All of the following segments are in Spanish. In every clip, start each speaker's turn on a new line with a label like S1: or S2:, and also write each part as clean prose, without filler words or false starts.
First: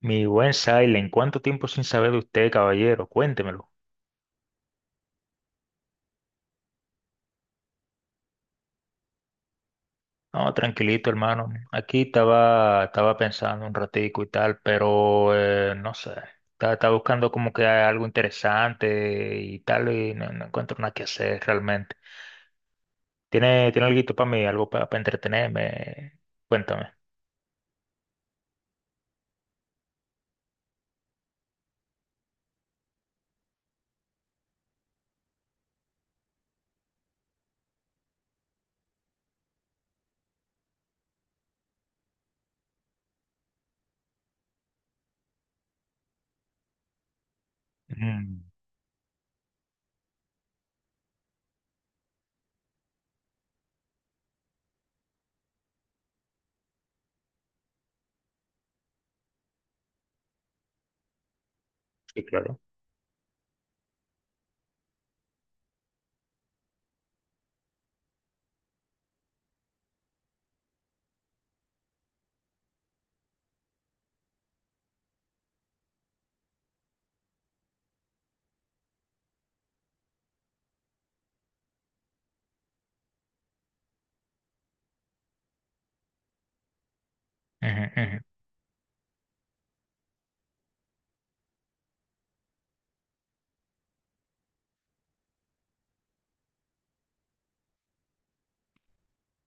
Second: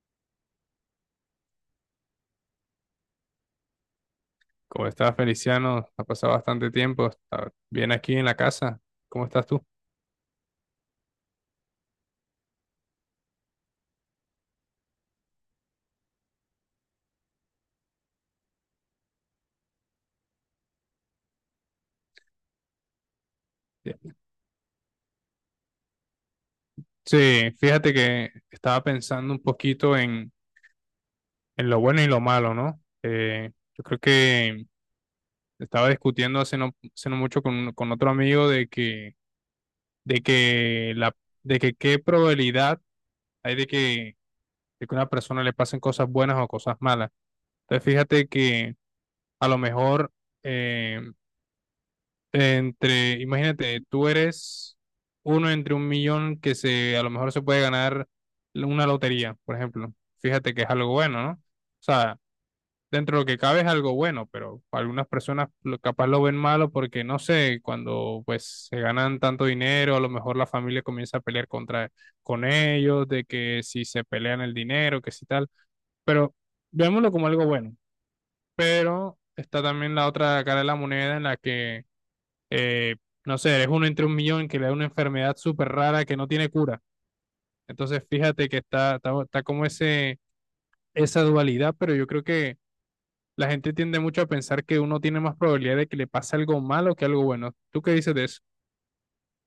S1: Mi buen Silent, ¿cuánto tiempo sin saber de usted, caballero? Cuéntemelo.
S2: ¿Cómo estás, Feliciano? Ha pasado bastante tiempo. ¿Está bien aquí en la casa? ¿Cómo estás tú?
S1: No, tranquilito, hermano. Aquí estaba pensando un ratico y tal, pero no sé. Estaba buscando como que algo interesante y tal, y no, no encuentro nada que hacer realmente. ¿Tiene algo
S2: Bien.
S1: para mí, algo para entretenerme? Cuéntame.
S2: Sí, fíjate que estaba pensando un poquito en lo bueno y lo malo, ¿no? Yo creo que estaba discutiendo hace no mucho con otro amigo de que, de que la, de que qué probabilidad hay de que a una persona le pasen cosas buenas o cosas malas. Entonces, fíjate
S1: Ujú.
S2: que a lo mejor eh, imagínate, tú eres uno entre un millón que se, a lo mejor se puede ganar una lotería, por ejemplo. Fíjate que es algo bueno, ¿no? O sea,
S1: Sí, claro.
S2: dentro de lo que cabe es algo bueno, pero algunas personas capaz lo ven malo porque, no sé, cuando pues se ganan tanto dinero, a lo mejor la familia comienza a pelear contra, con ellos, de que si se pelean el dinero, que si tal, pero veámoslo como algo bueno. Pero está también la otra cara de la moneda en la que eh, no sé, eres uno entre un millón que le da una enfermedad súper rara que no tiene cura.
S1: Ujú,
S2: Entonces,
S1: ujú.
S2: fíjate que está como ese, esa dualidad, pero yo creo que la gente tiende mucho a pensar que uno tiene más probabilidad de que le pase algo malo que algo bueno. ¿Tú qué dices de eso?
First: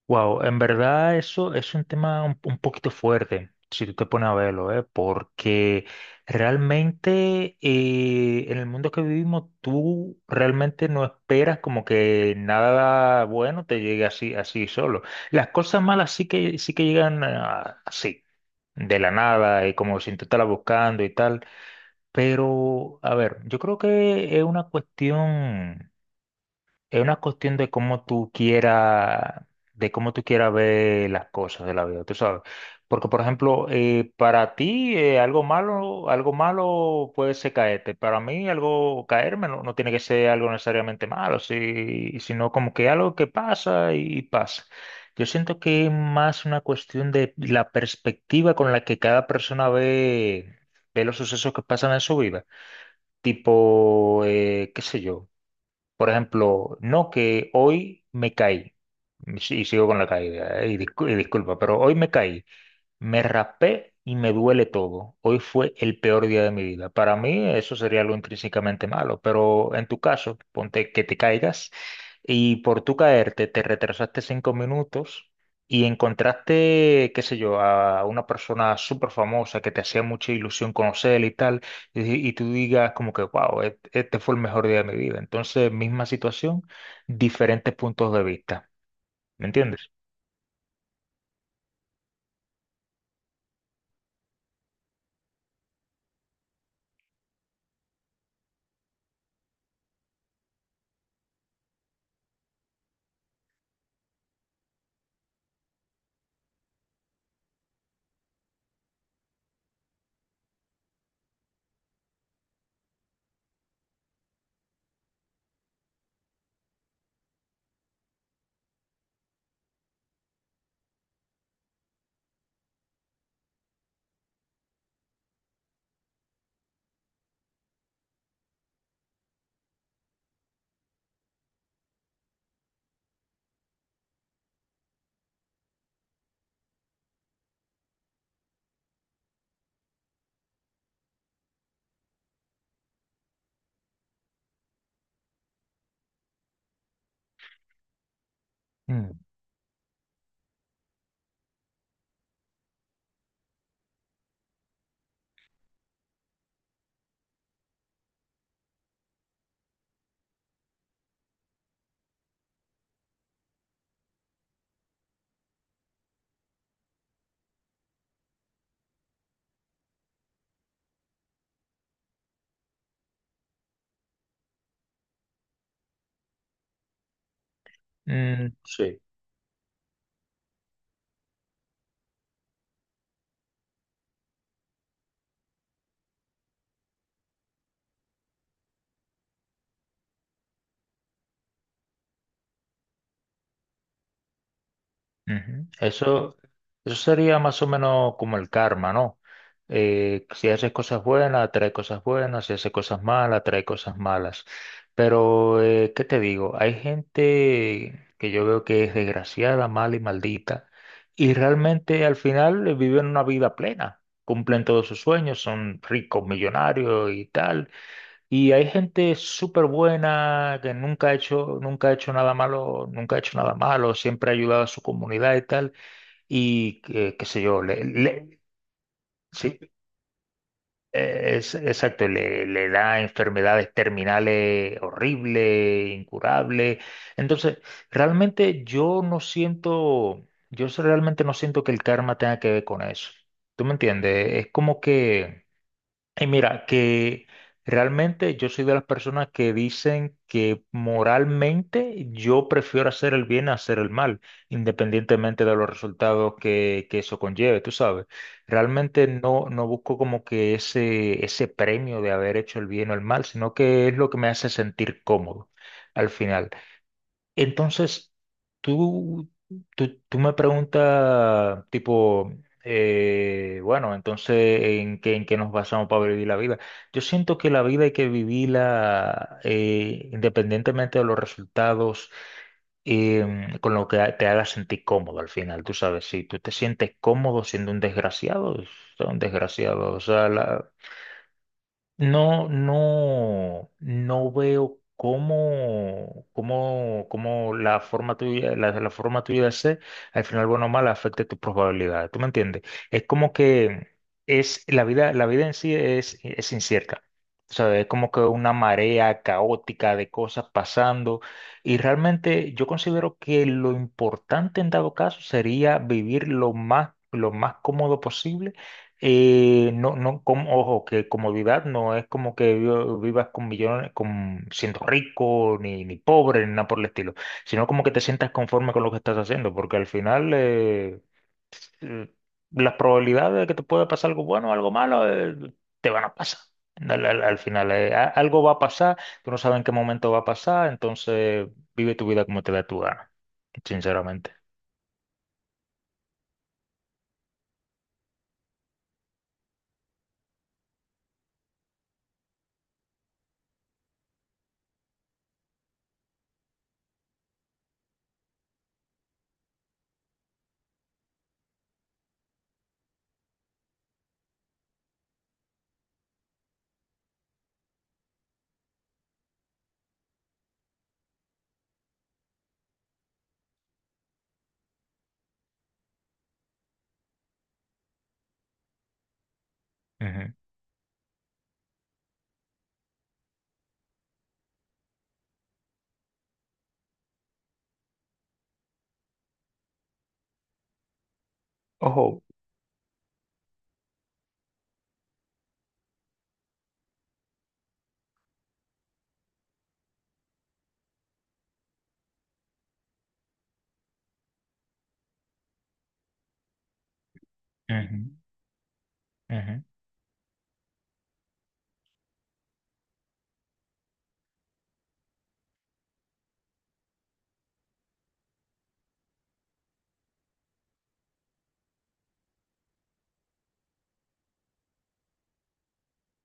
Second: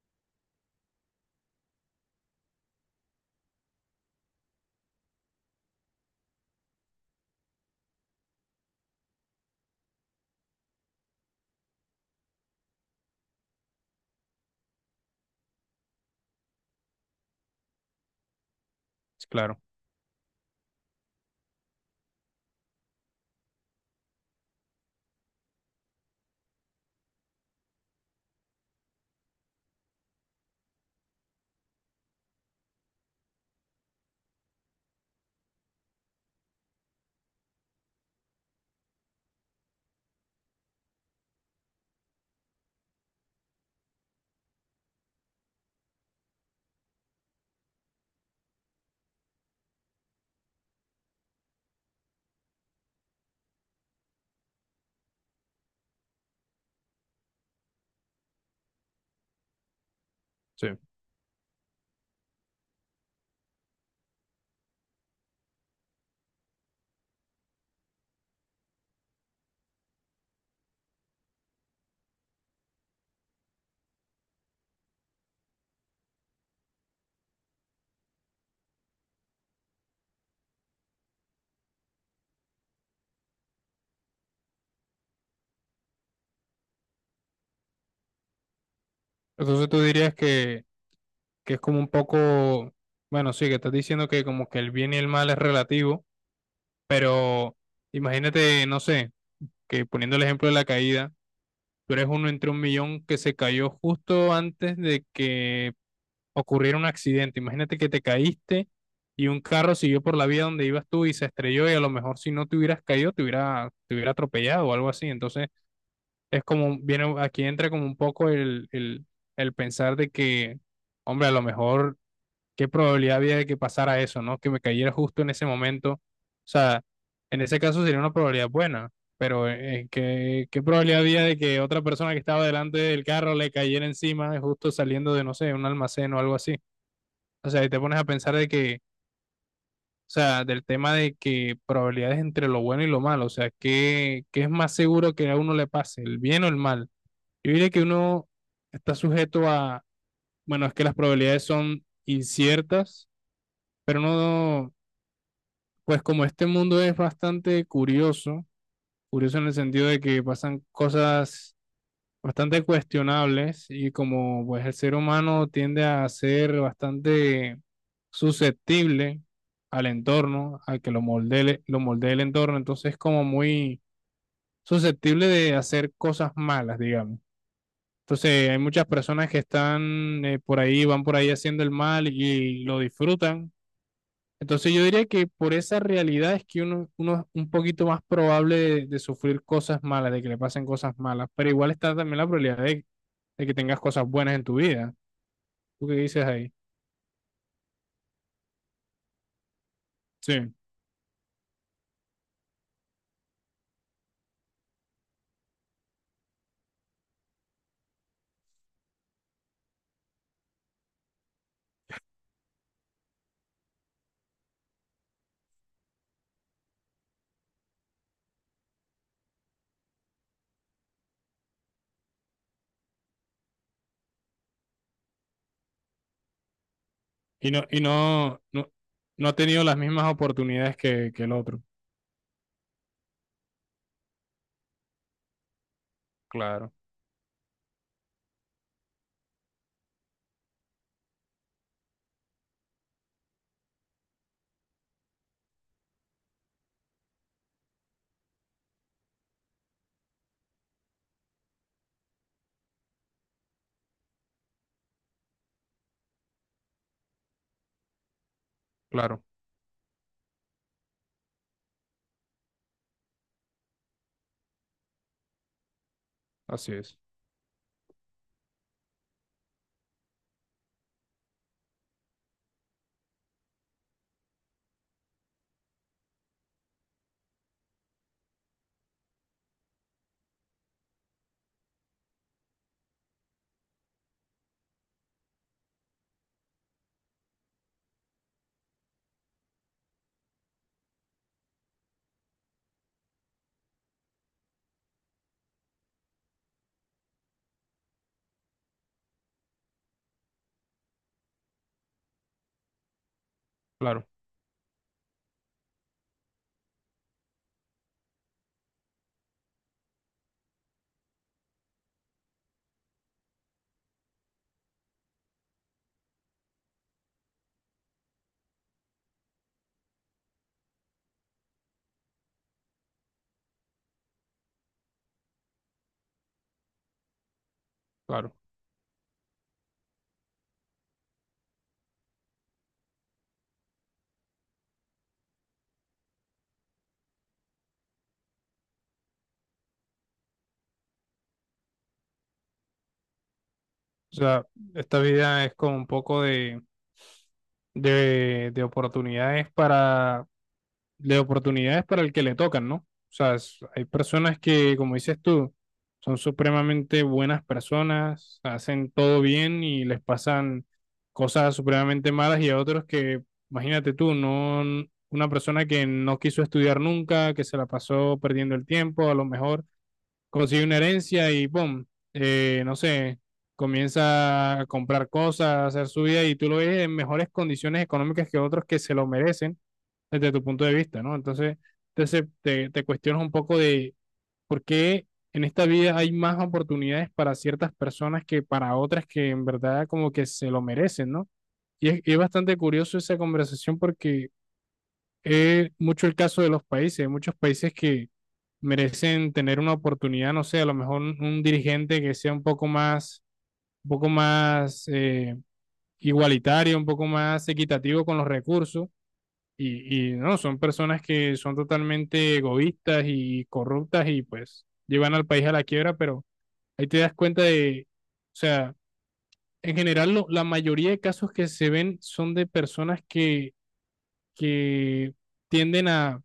S1: Wow, en verdad eso es un tema un poquito fuerte, si tú te pones a verlo, ¿eh? Porque realmente en el mundo que vivimos tú realmente no esperas como que nada bueno te llegue así, así solo. Las cosas malas sí que llegan así, de la
S2: Claro,
S1: nada y como sin tú estarla buscando y tal. Pero, a ver, yo creo que es una cuestión. Es una cuestión de cómo tú quieras, de cómo tú quieras ver las cosas de la vida, tú sabes. Porque, por ejemplo, para ti algo malo puede ser caerte. Para mí algo caerme no, no tiene que ser algo necesariamente malo, sino como que algo que pasa y pasa. Yo siento que es más una cuestión de la perspectiva con la que cada persona ve, ve los sucesos que pasan en su vida. Tipo, qué sé yo. Por ejemplo, no que hoy me caí, y sigo con la caída, y
S2: sí.
S1: y disculpa, pero hoy me caí. Me raspé y me duele todo. Hoy fue el peor día de mi vida. Para mí eso sería algo intrínsecamente malo, pero en tu caso, ponte que te caigas y por tu caerte te retrasaste 5 minutos y encontraste, qué sé yo, a una persona súper famosa que te hacía mucha ilusión conocer y tal, y tú digas como que, wow, este fue el mejor día de mi vida. Entonces, misma situación, diferentes puntos de vista. ¿Me
S2: Entonces tú
S1: entiendes?
S2: dirías que es como un poco, bueno, sí, que estás diciendo que como que el bien y el mal es relativo, pero imagínate, no sé, que poniendo el ejemplo de la caída, tú eres uno entre un millón que se cayó justo antes de que ocurriera un accidente. Imagínate que te caíste y un carro siguió por la vía donde ibas tú y se estrelló y a lo mejor si no te hubieras caído te hubiera atropellado o algo así. Entonces es como, viene, aquí entra como un poco el pensar de que, hombre, a lo mejor ¿qué probabilidad había de que pasara eso, ¿no? Que me cayera justo en ese momento. O sea, en ese caso sería una probabilidad buena, pero ¿qué probabilidad había de que otra persona que estaba delante del carro le cayera encima justo saliendo de, no sé, un almacén o algo así? O sea, y te pones a pensar de que, o sea, del tema de que probabilidades entre lo bueno y lo malo, o sea, ¿qué es más seguro que a uno le pase, el bien o el mal? Yo diría que uno está
S1: Mm.
S2: sujeto a, bueno, es que las probabilidades son inciertas, pero no pues como este mundo es bastante curioso, curioso en el sentido de que pasan cosas bastante cuestionables y como pues el ser humano tiende a ser bastante susceptible al entorno, al que lo moldee el entorno, entonces como muy susceptible de hacer cosas malas, digamos. Entonces
S1: Mm.
S2: hay muchas
S1: Sí.
S2: personas que están por ahí, van por ahí haciendo el mal y lo disfrutan entonces yo diría que por esa realidad es que uno es un poquito más probable de sufrir cosas malas, de que le pasen cosas malas, pero igual está también la probabilidad de que tengas cosas buenas en tu vida.
S1: Ujú.
S2: ¿Tú qué dices
S1: Eso,
S2: ahí?
S1: eso sería más o menos como el karma, ¿no? Si
S2: Sí.
S1: haces cosas buenas, atrae cosas buenas, si haces cosas malas, atrae cosas malas. Pero, ¿qué te digo? Hay gente que yo veo que es desgraciada, mala y maldita, y realmente al final viven una vida plena, cumplen todos sus sueños, son ricos, millonarios y tal y hay gente súper buena que nunca ha hecho, nunca ha hecho nada malo, nunca ha hecho nada malo, siempre ha ayudado a su comunidad y tal, y que, qué sé
S2: Y
S1: yo,
S2: no, y no, no, no ha
S1: sí,
S2: tenido las mismas oportunidades que el
S1: es,
S2: otro.
S1: exacto, le da enfermedades terminales horribles,
S2: Claro,
S1: incurables. Entonces, realmente yo no siento, yo realmente no siento que el karma tenga que ver con eso. ¿Tú me entiendes? Es como que. Y mira, que realmente yo soy de las personas que dicen que moralmente yo prefiero hacer el bien a hacer el mal, independientemente de los resultados que eso conlleve, tú sabes. Realmente
S2: claro,
S1: no, no busco como que ese premio de haber hecho el bien o el mal, sino que es lo que me hace sentir cómodo al final.
S2: así es.
S1: Entonces, tú, tú me preguntas, tipo, bueno, entonces, en qué nos basamos para vivir la vida? Yo siento que la vida hay que vivirla independientemente de los resultados, con lo que te haga sentir cómodo al final. Tú sabes, si tú te sientes cómodo siendo un desgraciado, sea un desgraciado. O sea, la- no, no, no veo cómo, cómo, cómo la forma tuya, la forma tuya de ser, al final, bueno o mal, afecte tu probabilidad. ¿Tú me entiendes? Es como que
S2: Claro,
S1: es la vida en sí es incierta. O sea, es como que una marea caótica de cosas pasando. Y realmente yo considero que lo importante en dado caso sería vivir lo más cómodo posible y no, no, com- ojo, que comodidad no es como que vivas con millones, con siendo rico, ni, ni pobre, ni nada por el estilo, sino como que te sientas
S2: claro.
S1: conforme con lo que estás haciendo, porque al final eh, las probabilidades de que te pueda pasar algo bueno o algo malo te van a pasar. Al, al- al final a- algo va a pasar, tú no sabes en qué momento va a pasar, entonces vive tu vida como te da tu gana,
S2: O
S1: sinceramente.
S2: sea, esta vida es como un poco de, de oportunidades para de oportunidades para el que le tocan, ¿no? O sea, hay personas que, como dices tú, son supremamente buenas personas, hacen todo bien y les pasan cosas supremamente malas y a otros que, imagínate tú, no, una persona que no quiso estudiar nunca, que se la pasó perdiendo el tiempo, a lo mejor consigue una herencia y ¡pum! No sé, comienza a comprar cosas, a hacer su vida y tú lo ves en mejores condiciones económicas que otros que se lo merecen desde
S1: Ujú.
S2: tu punto de vista, ¿no? Entonces te, te cuestionas un poco de por qué en esta vida hay más oportunidades para ciertas personas que para otras que en verdad como que se lo merecen, ¿no? Y es
S1: Ojo.
S2: bastante curioso esa conversación porque es mucho el caso de los países, hay muchos países que merecen tener una oportunidad, no sé, a lo mejor un dirigente que sea un poco más igualitario, un poco más equitativo con
S1: Ujú,
S2: los recursos
S1: ujú.
S2: y no, son personas que son totalmente egoístas y corruptas y pues llevan al país a la quiebra, pero ahí te das cuenta de, o sea, en general la mayoría de casos que se ven son de personas que tienden a,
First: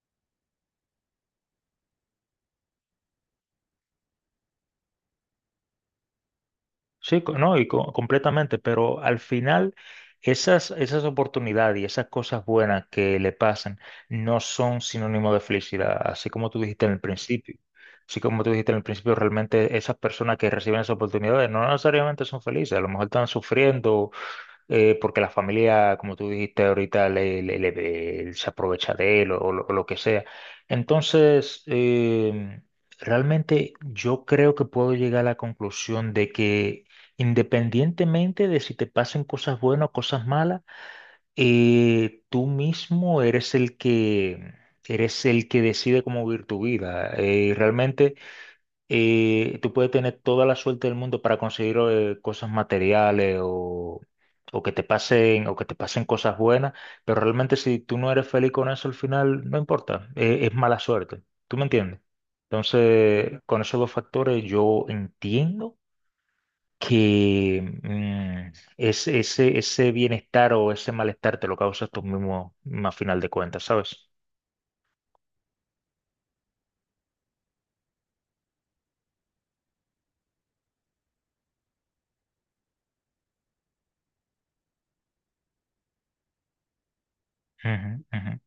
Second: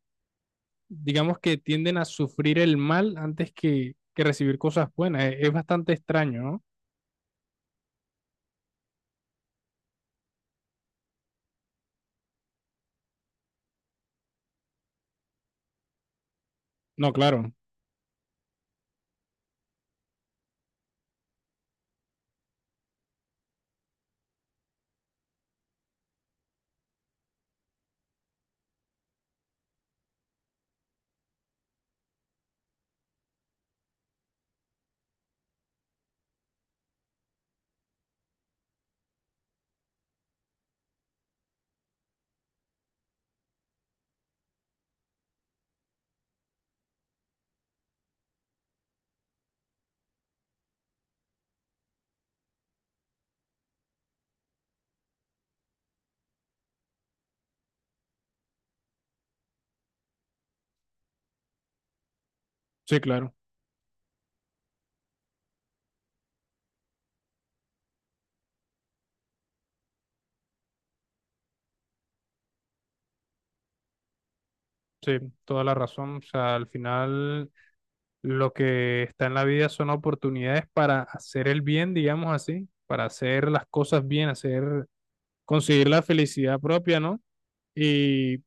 S2: digamos que tienden a sufrir el mal antes que recibir cosas buenas. Es bastante extraño, ¿no?
S1: Sí, no, y completamente, pero al final esas, esas oportunidades y esas cosas buenas que le pasan no son sinónimo de felicidad, así como tú dijiste en el
S2: No, claro,
S1: principio. Así como tú dijiste en el principio, realmente esas personas que reciben esas oportunidades no necesariamente son felices, a lo mejor están sufriendo porque la familia, como tú dijiste ahorita, se aprovecha de él o lo que sea. Entonces, realmente yo creo que puedo llegar a la conclusión de que independientemente de si te pasen cosas buenas o cosas malas, tú mismo eres el que decide cómo vivir tu vida. Realmente. Y tú puedes tener toda la suerte del mundo para conseguir cosas materiales o que te pasen, o que te pasen cosas buenas, pero realmente si tú no eres feliz con eso al final, no importa, es mala suerte. ¿Tú me entiendes?
S2: sí, claro,
S1: Entonces, con esos dos factores yo entiendo que es- ese bienestar o ese malestar te lo causas tú mismo a final de cuentas, ¿sabes?
S2: sí, toda la razón. O sea, al final lo que está en la vida son oportunidades para hacer el bien, digamos así, para hacer las cosas bien, hacer, conseguir la felicidad propia, ¿no?
S1: Ujú, ujú.
S2: Y,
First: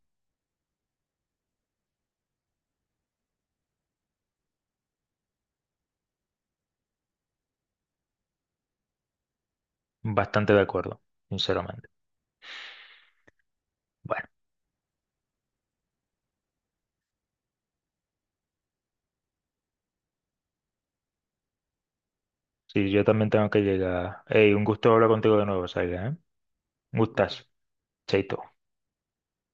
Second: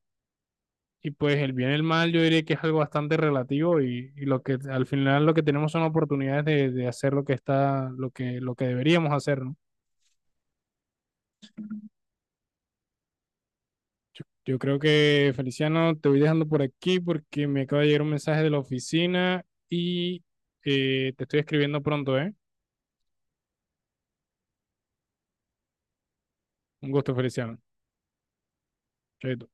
S2: y pues el bien y el mal yo diría que es algo bastante relativo y lo que al final lo que tenemos son oportunidades de hacer lo que está, lo que deberíamos hacer, ¿no?
S1: Bastante de acuerdo, sinceramente. Bueno.
S2: Yo creo que, Feliciano, te voy dejando por aquí porque me acaba de llegar un mensaje de la oficina y te estoy escribiendo pronto, ¿eh?
S1: Sí, yo también tengo que llegar. Ey, un gusto hablar contigo de nuevo, Saga, ¿eh?
S2: Un
S1: Un
S2: gusto,
S1: gustazo.
S2: Feliciano.
S1: Chaito.
S2: Chaito.